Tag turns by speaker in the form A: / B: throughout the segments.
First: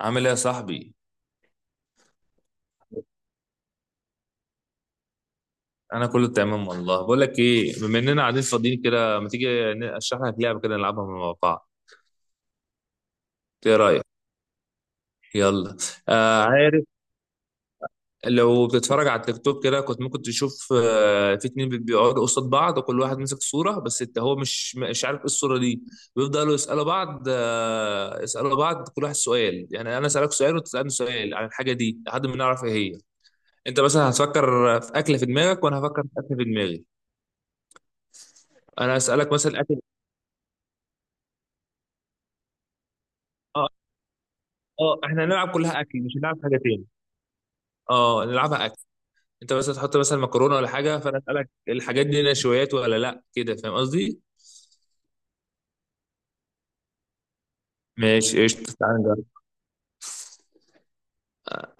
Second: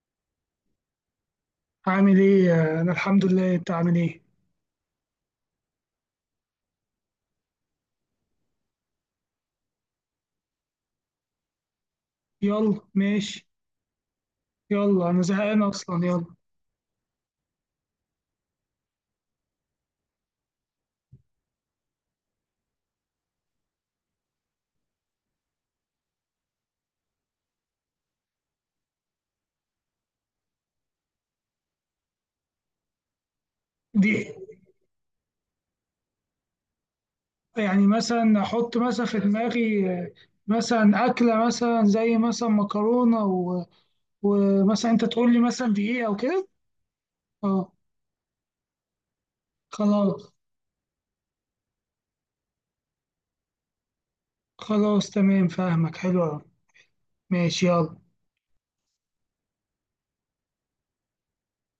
A: عامل ايه يا صاحبي؟
B: عامل ايه؟ انا الحمد لله، انت عامل ايه؟
A: انا كله تمام والله. بقول لك ايه، بما اننا قاعدين فاضيين كده، ما تيجي اشرح لك لعبه كده نلعبها مع بعض؟
B: يلا ماشي.
A: ايه رايك؟
B: يلا انا زهقان
A: يلا.
B: اصلا، يلا.
A: آه عارف، لو بتتفرج على التيك توك كده كنت ممكن تشوف في اتنين بيقعدوا قصاد بعض، وكل واحد ماسك صوره بس انت هو مش عارف ايه الصوره دي. بيفضلوا يسالوا بعض، يسالوا بعض، كل واحد سؤال. يعني انا اسالك سؤال وتسالني سؤال عن الحاجه دي لحد ما نعرف ايه هي. انت مثلا
B: دي
A: هتفكر في اكله في دماغك وانا هفكر في اكله في دماغي.
B: يعني مثلا احط
A: انا
B: مثلا في
A: اسالك مثلا اكل.
B: دماغي، مثلا اكله مثلا زي مثلا مكرونه ومثلا
A: اه
B: انت
A: احنا
B: تقول لي
A: هنلعب
B: مثلا
A: كلها
B: دي
A: اكل،
B: ايه
A: مش
B: او
A: هنلعب
B: كده.
A: حاجه تاني.
B: اه،
A: اه نلعبها اكل. انت مثلا تحط مثلا
B: خلاص.
A: مكرونه ولا حاجه، فانا اسالك الحاجات دي نشويات ولا لا، كده فاهم قصدي؟
B: خلاص تمام، فاهمك، حلو أوي. ماشي يلا.
A: ماشي قشطة، تعالى نجرب.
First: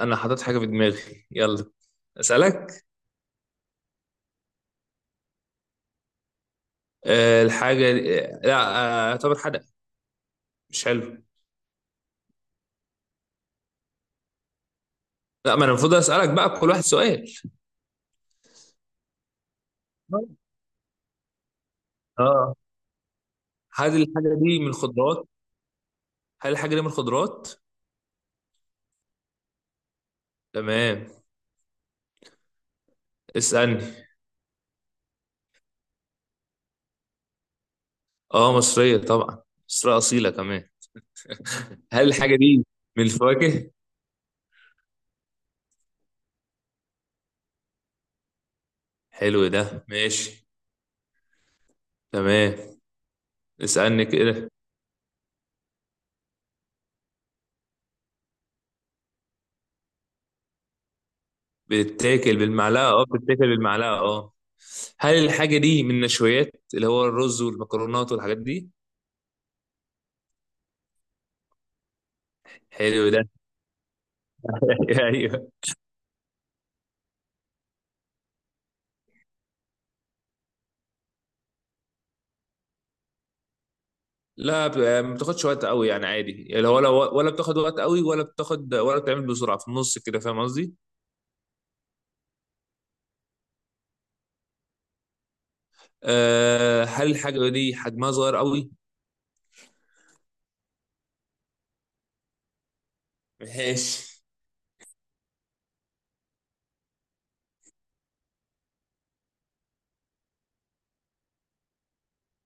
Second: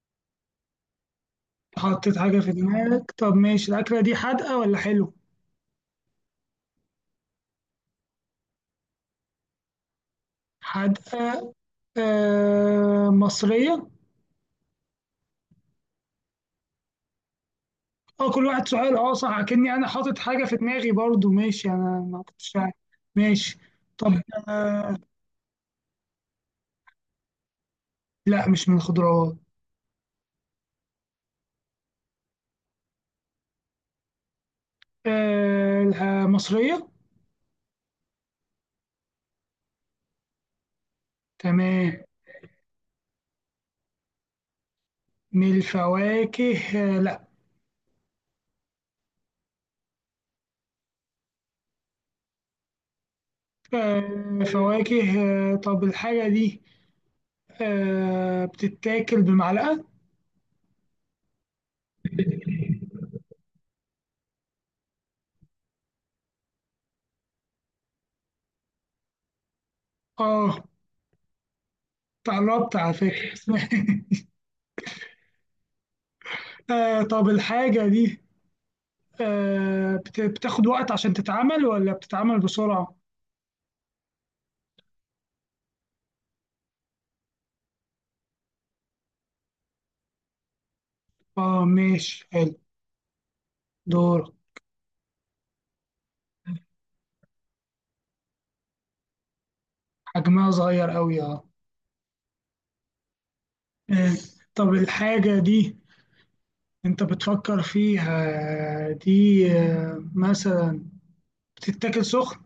A: انا حاطط حاجه في دماغي، يلا
B: حطيت حاجه في
A: اسالك.
B: دماغك؟ طب ماشي. الاكله دي حادقه ولا حلو؟
A: آه الحاجه دي- آه لا. اعتبر حدق. مش حلو.
B: حادقه. آه مصريه.
A: لا، ما انا المفروض اسالك بقى كل واحد سؤال.
B: اه كل واحد سؤال، اه صح، كأني انا حاطط حاجة في دماغي برضو. ماشي، انا ما
A: اه.
B: كنتش عارف. ماشي
A: هل
B: طب.
A: الحاجه دي من
B: آه
A: الخضروات؟ هل الحاجه دي من الخضروات؟
B: لا، مش من الخضروات.
A: تمام، اسالني.
B: مصرية.
A: اه مصريه طبعا، مصريه اصيله كمان.
B: تمام.
A: هل الحاجه دي من الفواكه؟
B: من الفواكه؟ آه لا.
A: حلو ده، ماشي. تمام، اسألني
B: آه
A: كده.
B: فواكه. آه طب الحاجة دي بتتاكل بمعلقة؟
A: بتتاكل بالمعلقة اه، بتتاكل بالمعلقة اه. هل الحاجة دي من النشويات اللي هو الرز والمكرونات والحاجات دي؟
B: اه، قربت على
A: حلو ده.
B: فكرة.
A: ايوه.
B: آه طب الحاجة دي بتاخد وقت عشان تتعمل ولا بتتعمل بسرعة؟
A: لا ب- ما بتاخدش وقت قوي يعني، عادي يعني، ولا بتاخد وقت قوي ولا بتاخد ولا بتعمل بسرعة في النص، كده فاهم قصدي؟
B: اه ماشي حلو. دور.
A: أه، هل الحاجة دي حجمها صغير قوي؟
B: حجمها صغير قوي اه. آه،
A: ماشي.
B: طب الحاجة دي انت بتفكر فيها دي مثلا بتتاكل سخن؟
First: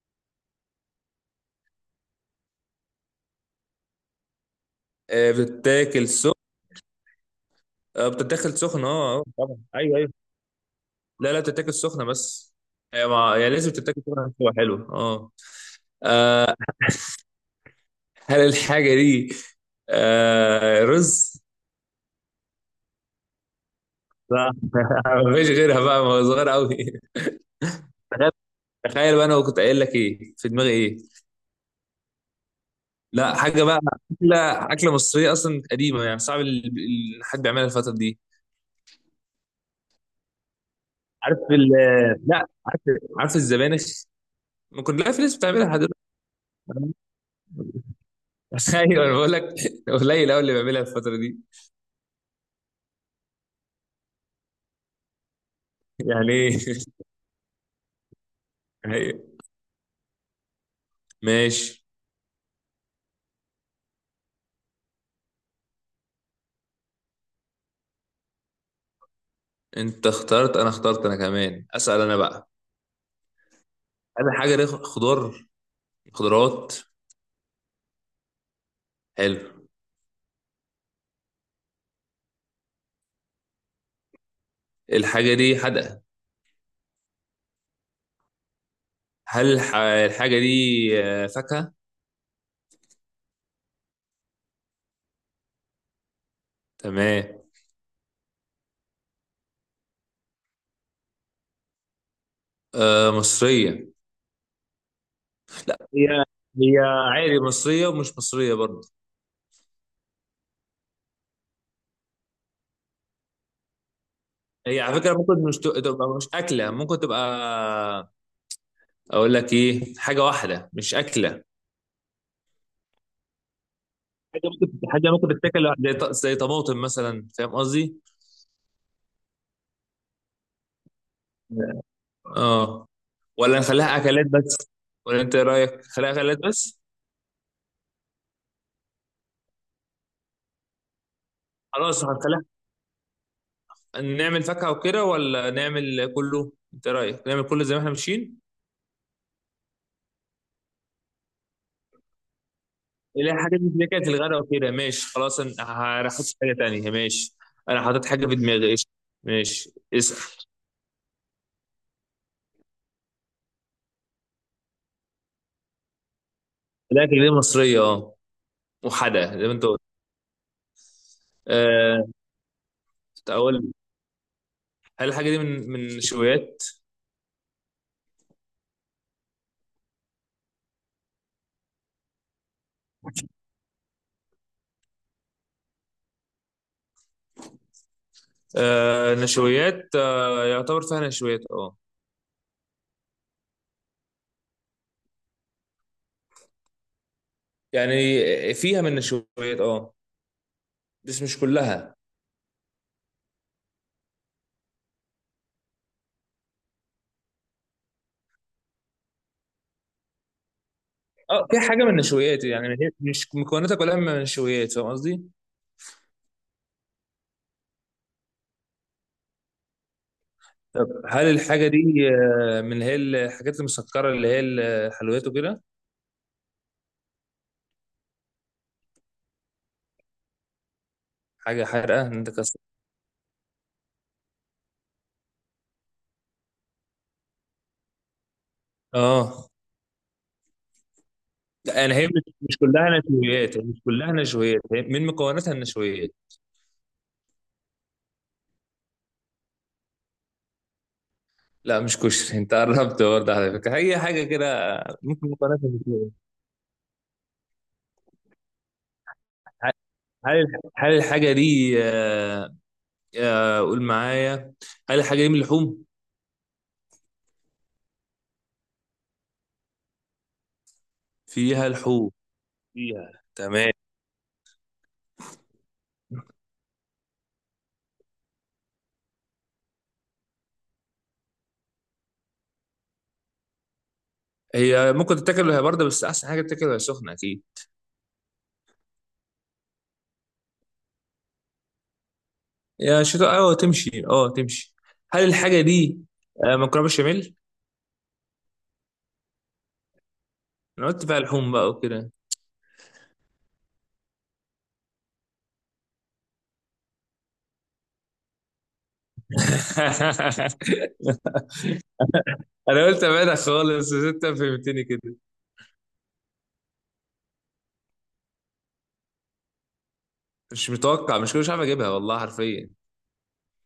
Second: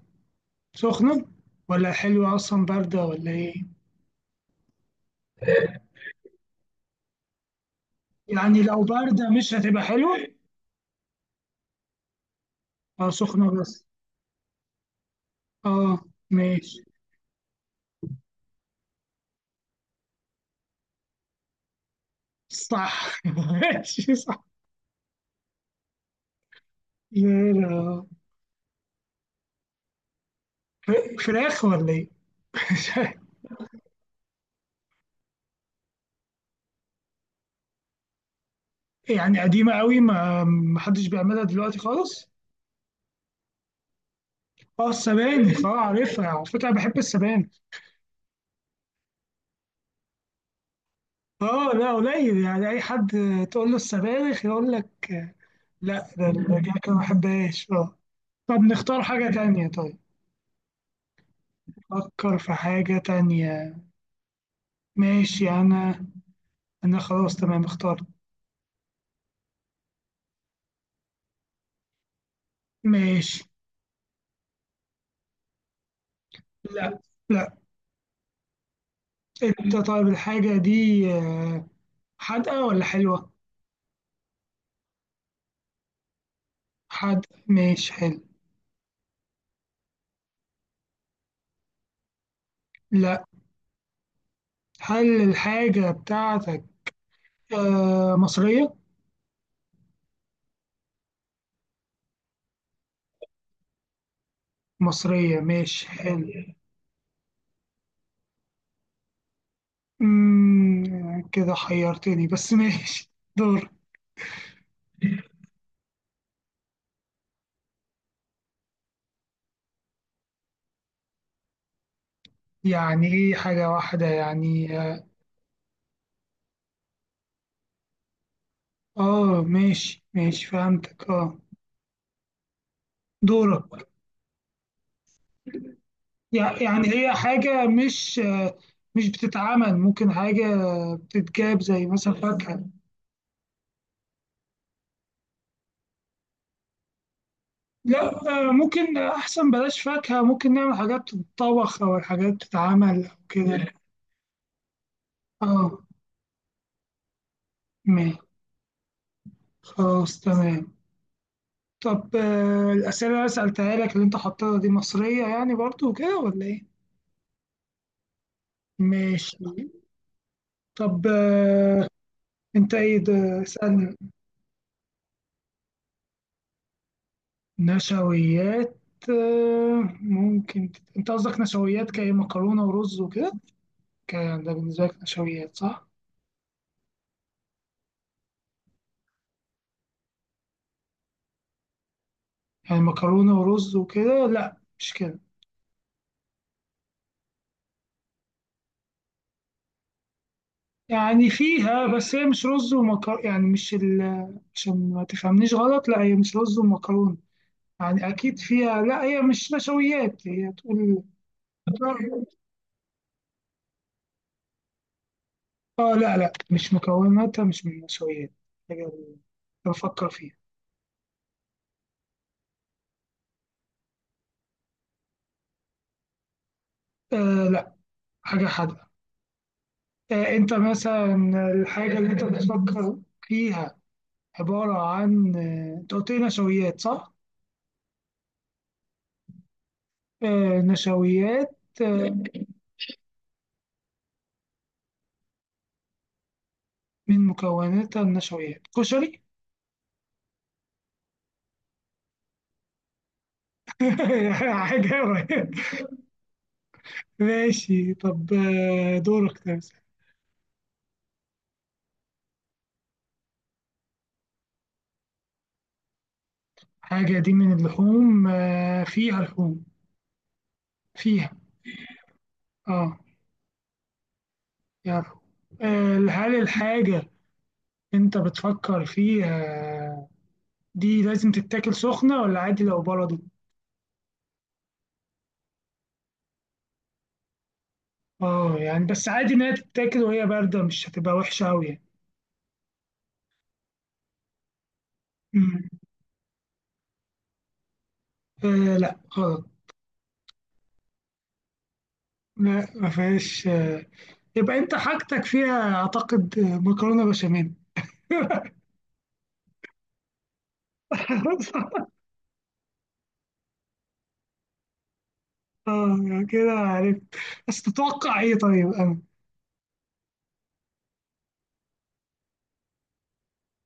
B: سخنة ولا حلوة اصلا، باردة ولا ايه؟
A: أه بتتاكل سخن، أه بتتاكل
B: يعني لو
A: سخن اه،
B: باردة مش
A: طبعا
B: هتبقى
A: ايوه أيوه.
B: حلوة.
A: لا لا بتتاكل سخنه بس.
B: اه سخنة
A: هي لازم
B: بس.
A: تتاكل سخنه عشان تبقى حلوه اه.
B: اه
A: آه،
B: ماشي
A: هل الحاجه دي رز؟
B: صح. ماشي صح.
A: لا. مفيش غيرها بقى ما هو صغير قوي.
B: لا، لا.
A: تخيل، تخيل بقى انا كنت قايل لك ايه في دماغي ايه.
B: فراخ ولا ايه؟ مش عارف.
A: لا حاجه بقى. اكله، اكله مصريه اصلا قديمه، يعني صعب حد بيعملها الفتره دي.
B: يعني قديمة قوي، ما حدش
A: عارف
B: بيعملها
A: ال
B: دلوقتي خالص.
A: لا. عارف عارف الزبانخ، ما
B: اه
A: كلها في ناس
B: السبانخ،
A: بتعملها لحد
B: اه
A: دلوقتي.
B: عارفها، على فكرة أنا بحب السبانخ.
A: ايوه انا بقول لك، قليل قوي اللي بيعملها الفتره دي.
B: اه لا قليل، يعني اي حد تقول له السبانخ يقول لك لا، ده
A: يعني ايه؟
B: الكعكه ما بحبهاش اه. طب نختار حاجه
A: أيوة.
B: تانية طيب.
A: ماشي.
B: فكر في حاجه تانية. ماشي انا خلاص تمام اخترت.
A: انت اخترت، انا اخترت، انا كمان اسال انا بقى.
B: ماشي.
A: هل الحاجه دي خضار، خضروات؟
B: لا لا.
A: حلو.
B: انت طيب الحاجه دي حادقه ولا حلوه؟
A: الحاجه دي حدقه.
B: حادقه ماشي حلو.
A: الحاجه دي فاكهه؟
B: لا. هل الحاجه بتاعتك
A: تمام.
B: مصريه؟
A: آه مصريه.
B: مصريه ماشي
A: هي
B: حلو.
A: هي عادي مصريه ومش مصريه برضه.
B: كده حيرتني، بس ماشي. دور.
A: هي على فكره ممكن مش ت- تبقى مش اكله، ممكن تبقى. اقول لك ايه، حاجه واحده مش اكله.
B: يعني ايه حاجة واحدة يعني؟
A: حاجه ممكن تتاكل لوحدها، زي طماطم مثلا، فاهم قصدي؟
B: اه ماشي ماشي فهمتك اه.
A: اه. ولا
B: دورك.
A: نخليها اكلات بس، ولا انت ايه رايك نخليها اكلات بس؟
B: يعني هي حاجة مش مش بتتعمل، ممكن حاجة بتتجاب زي
A: خلاص
B: مثلا
A: هنخليها.
B: فاكهة.
A: نعمل فاكهة وكده ولا نعمل كله؟ انت رايك نعمل كله زي ما احنا
B: لا.
A: ماشيين.
B: ممكن أحسن بلاش فاكهة، ممكن نعمل حاجات تتطبخ أو الحاجات بتتعمل أو
A: اللي هي حاجات
B: كده.
A: اللي كانت الغداء وكده، ماشي خلاص، انا
B: اه
A: هحط حاجة تانية، ماشي. انا حاطط
B: ماشي
A: حاجة في دماغي، قشطة. ماشي
B: خلاص
A: اسأل.
B: تمام. طب الأسئلة اللي أنا سألتها لك اللي أنت حطيتها دي مصرية يعني برضو وكده ولا إيه؟
A: الاكل دي مصرية اه.
B: ماشي
A: وحدة زي ما انت قلت.
B: طب.
A: أه
B: انت ايه ده،
A: اقول لك،
B: اسألني.
A: هل الحاجة دي من نشويات؟
B: نشويات؟ ممكن انت قصدك نشويات كايه مكرونة ورز وكده؟ كان ده بالنسبة لك نشويات، صح؟
A: أه نشويات، أه يعتبر فيها نشويات اه.
B: يعني مكرونة ورز وكده؟ لا مش كده،
A: يعني فيها من نشويات اه. بس
B: يعني
A: مش
B: فيها،
A: كلها.
B: بس هي مش رز ومكرونة، يعني مش ال... عشان ما تفهمنيش غلط، لا هي مش رز ومكرونة. يعني اكيد فيها، لا هي مش نشويات، هي تقول.
A: اه في حاجه من النشويات يعني، هي مش مكوناتها كلها من النشويات، فاهم قصدي؟
B: اه لا لا، مش مكوناتها مش من النشويات. حاجة بفكر فيها.
A: طب هل الحاجه دي من اللي هي الحاجات المسكره اللي هي الحلويات وكده؟
B: آه لا، حاجة حادقة. انت مثلا،
A: حاجه
B: الحاجة
A: حادقه،
B: اللي انت
A: انت كسر.
B: بتفكر فيها عبارة عن، انت قلت لي نشويات صح؟
A: اه
B: آه، نشويات،
A: لا، يعني هي مش كلها نشويات، هي مش كلها نشويات، هي من مكوناتها النشويات.
B: من مكوناتها النشويات؟ كشري.
A: لا مش كشري، انت قربت برضه على فكره، هي حاجه كده
B: حاجة
A: ممكن
B: قريب.
A: مكوناتها نشويات.
B: ماشي طب دورك تمثل.
A: هل هل الحاجه دي قول معايا، هل الحاجه دي من اللحوم؟
B: حاجة دي من اللحوم؟ آه فيها لحوم، فيها.
A: فيها لحوم،
B: اه
A: فيها، تمام.
B: فيها لحوم. هل الحاجة انت بتفكر فيها دي لازم تتاكل سخنة ولا عادي لو بردت؟
A: هي ممكن تتاكل وهي بارده، بس احسن حاجه تتاكل وهي سخنه اكيد.
B: اه يعني بس عادي إن هي تتاكل وهي باردة مش هتبقى وحشة أوي يعني.
A: يا شتاء اه، تمشي، اه تمشي. هل الحاجه
B: مم.
A: دي مكرونه بشاميل؟
B: آه لا غلط.
A: انا قلت بقى لحوم بقى وكده.
B: لا ما فيهاش آه. يبقى أنت حاجتك فيها، أعتقد، مكرونة بشاميل.
A: انا قلت ابعدها خالص بس انت فهمتني كده.
B: اه يعني كده عرفت. بس تتوقع ايه طيب انا؟
A: مش متوقع، مش كده، مش عارف اجيبها والله حرفيا.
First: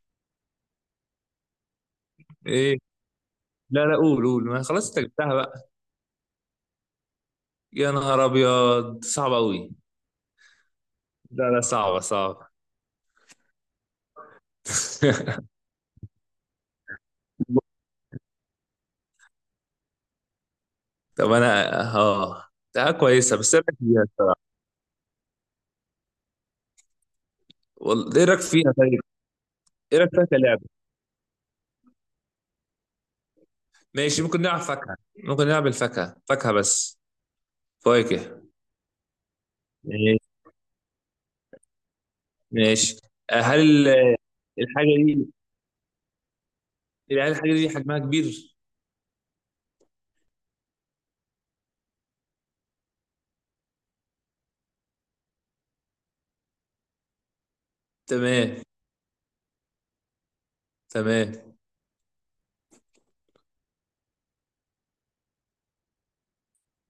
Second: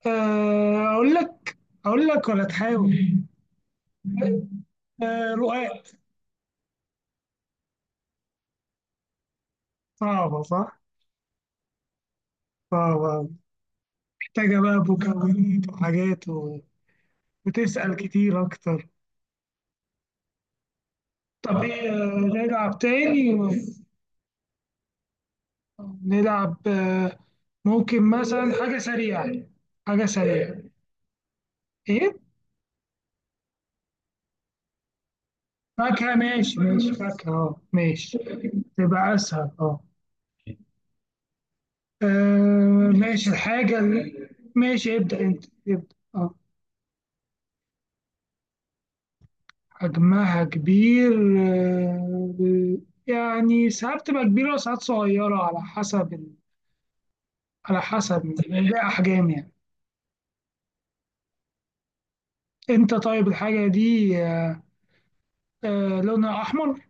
B: آه، اقول لك اقول لك ولا
A: ايه؟
B: تحاول؟
A: لا لا، قول قول، ما خلاص انت جبتها بقى.
B: رقاق.
A: يا نهار ابيض، صعبه قوي.
B: صعبة صح،
A: لا لا صعبه صعبه.
B: صعبة. محتاجة بقى مكونات وحاجات وتسأل كتير اكتر.
A: طب
B: طب
A: انا
B: ايه،
A: اه
B: نلعب
A: ده
B: تاني.
A: كويسه، بس ايه رايك فيها الصراحه؟
B: نلعب ممكن
A: والله ايه رايك
B: مثلا
A: فيها
B: حاجة
A: طيب؟
B: سريعة.
A: ايه
B: حاجة
A: رايك فيها
B: سريعة.
A: كلعبه؟
B: إيه؟
A: ماشي، ممكن نلعب فاكهة. ممكن نلعب
B: فاكهة
A: الفاكهة، فاكهة
B: ماشي ماشي
A: بس.
B: فاكهة، أه ماشي
A: فواكه.
B: تبقى أسهل أه.
A: ماشي
B: آه،
A: ماشي.
B: ماشي
A: آه، هل ال-
B: ماشي
A: الحاجة
B: ابدأ،
A: دي،
B: أنت ابدأ أه.
A: هل الحاجة دي حجمها كبير؟
B: حجمها كبير؟ آه، يعني ساعات تبقى كبيرة وساعات صغيرة، على حسب
A: تمام
B: الأحجام يعني.
A: تمام.
B: أنت طيب الحاجة دي لونها أحمر؟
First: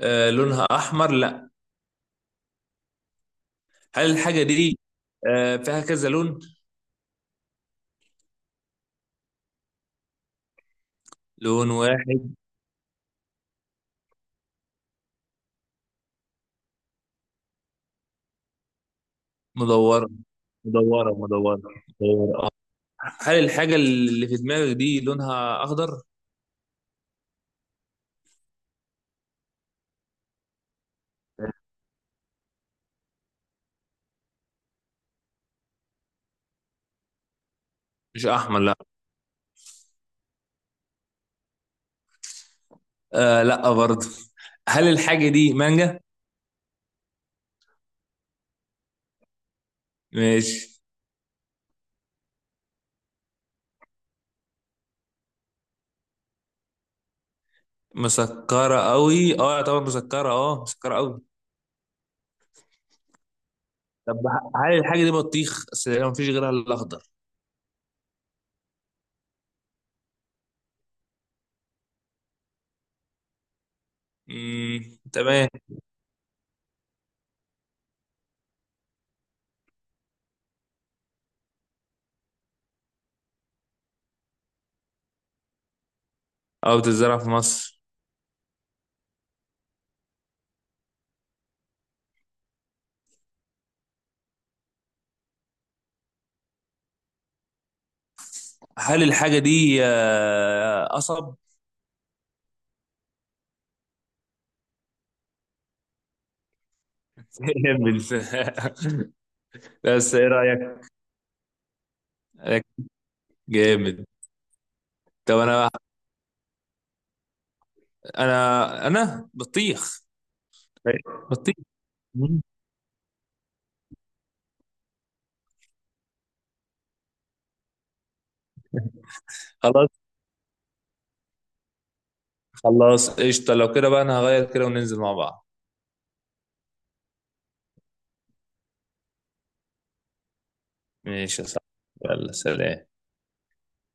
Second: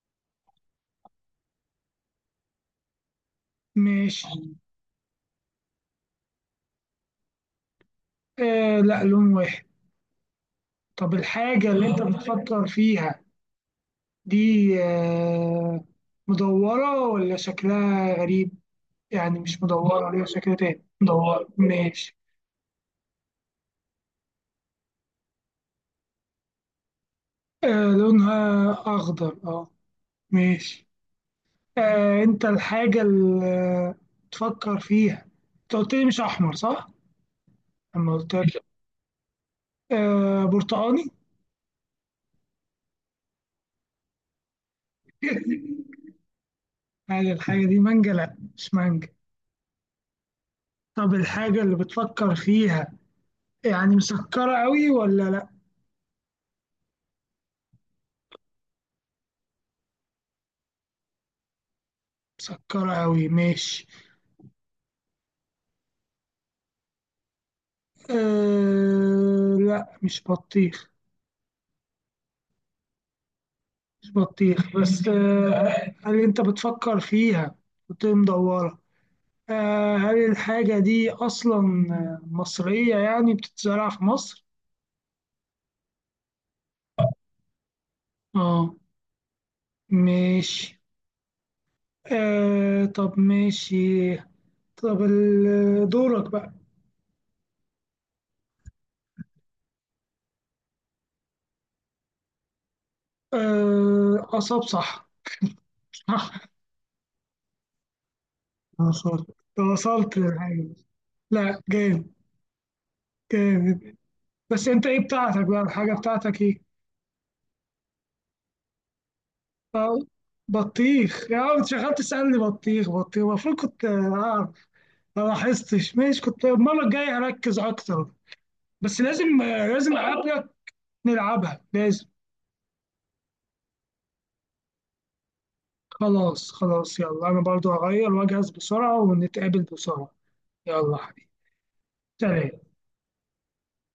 A: آه لونها أحمر؟ لا. هل
B: ماشي.
A: الحاجة دي فيها كذا لون؟
B: آه لا، لون واحد. طب الحاجة
A: لون
B: اللي أنت
A: واحد.
B: بتفكر فيها دي آه، مدورة ولا شكلها غريب؟ يعني مش
A: مدورة
B: مدورة ليها شكل تاني،
A: مدورة
B: مدورة
A: مدورة
B: ماشي.
A: مدورة آه. هل الحاجة اللي في دماغك دي لونها أخضر؟
B: آه لونها أخضر أه ماشي. أنت الحاجة اللي تفكر فيها، أنت قلت لي مش أحمر صح؟ لما
A: مش
B: قلت
A: أحمر
B: لك
A: لا.
B: برتقاني.
A: آه لا برضه. هل الحاجة دي مانجا؟
B: هل الحاجة دي مانجا؟ لأ مش مانجا.
A: ماشي.
B: طب الحاجة اللي بتفكر فيها، يعني مسكرة أوي ولا لأ؟
A: مسكرة قوي اه طبعا، مسكرة اه، مسكرة قوي.
B: مسكرة أوي ماشي.
A: طب هل الحاجة دي بطيخ؟ اصل ما فيش غيرها الا الاخضر.
B: أه لا، مش بطيخ. مش بطيخ، بس
A: تمام.
B: أه هل أنت بتفكر فيها وتقوم مدورة؟ هل الحاجة دي أصلا مصرية يعني، بتتزرع في مصر؟
A: اه بتتزرع في مصر.
B: اه ماشي. أه طب ماشي. طب دورك بقى.
A: هل الحاجة دي قصب؟
B: أه أصاب صح. صح.
A: جامد.
B: وصلت
A: بس
B: وصلت
A: ايه
B: للحاجة.
A: رأيك؟
B: لا جامد. جامد.
A: جامد.
B: بس أنت إيه
A: طب
B: بتاعتك بقى؟
A: انا،
B: الحاجة بتاعتك إيه؟
A: انا بطيخ.
B: أو بطيخ؟ يا
A: بطيخ.
B: عم انت شغال تسألني
A: مم.
B: بطيخ بطيخ، المفروض كنت ما لاحظتش. ماشي، كنت المرة الجاية أركز أكتر. بس لازم، لازم
A: خلاص
B: أقابلك. نلعبها لازم.
A: خلاص قشطة، لو كده بقى انا هغير كده وننزل مع بعض.
B: خلاص خلاص يلا، أنا برضو هغير وأجهز بسرعة، ونتقابل بسرعة. يلا حبيبي.
A: ماشي يا صاحبي، يلا
B: سلام.
A: سلام.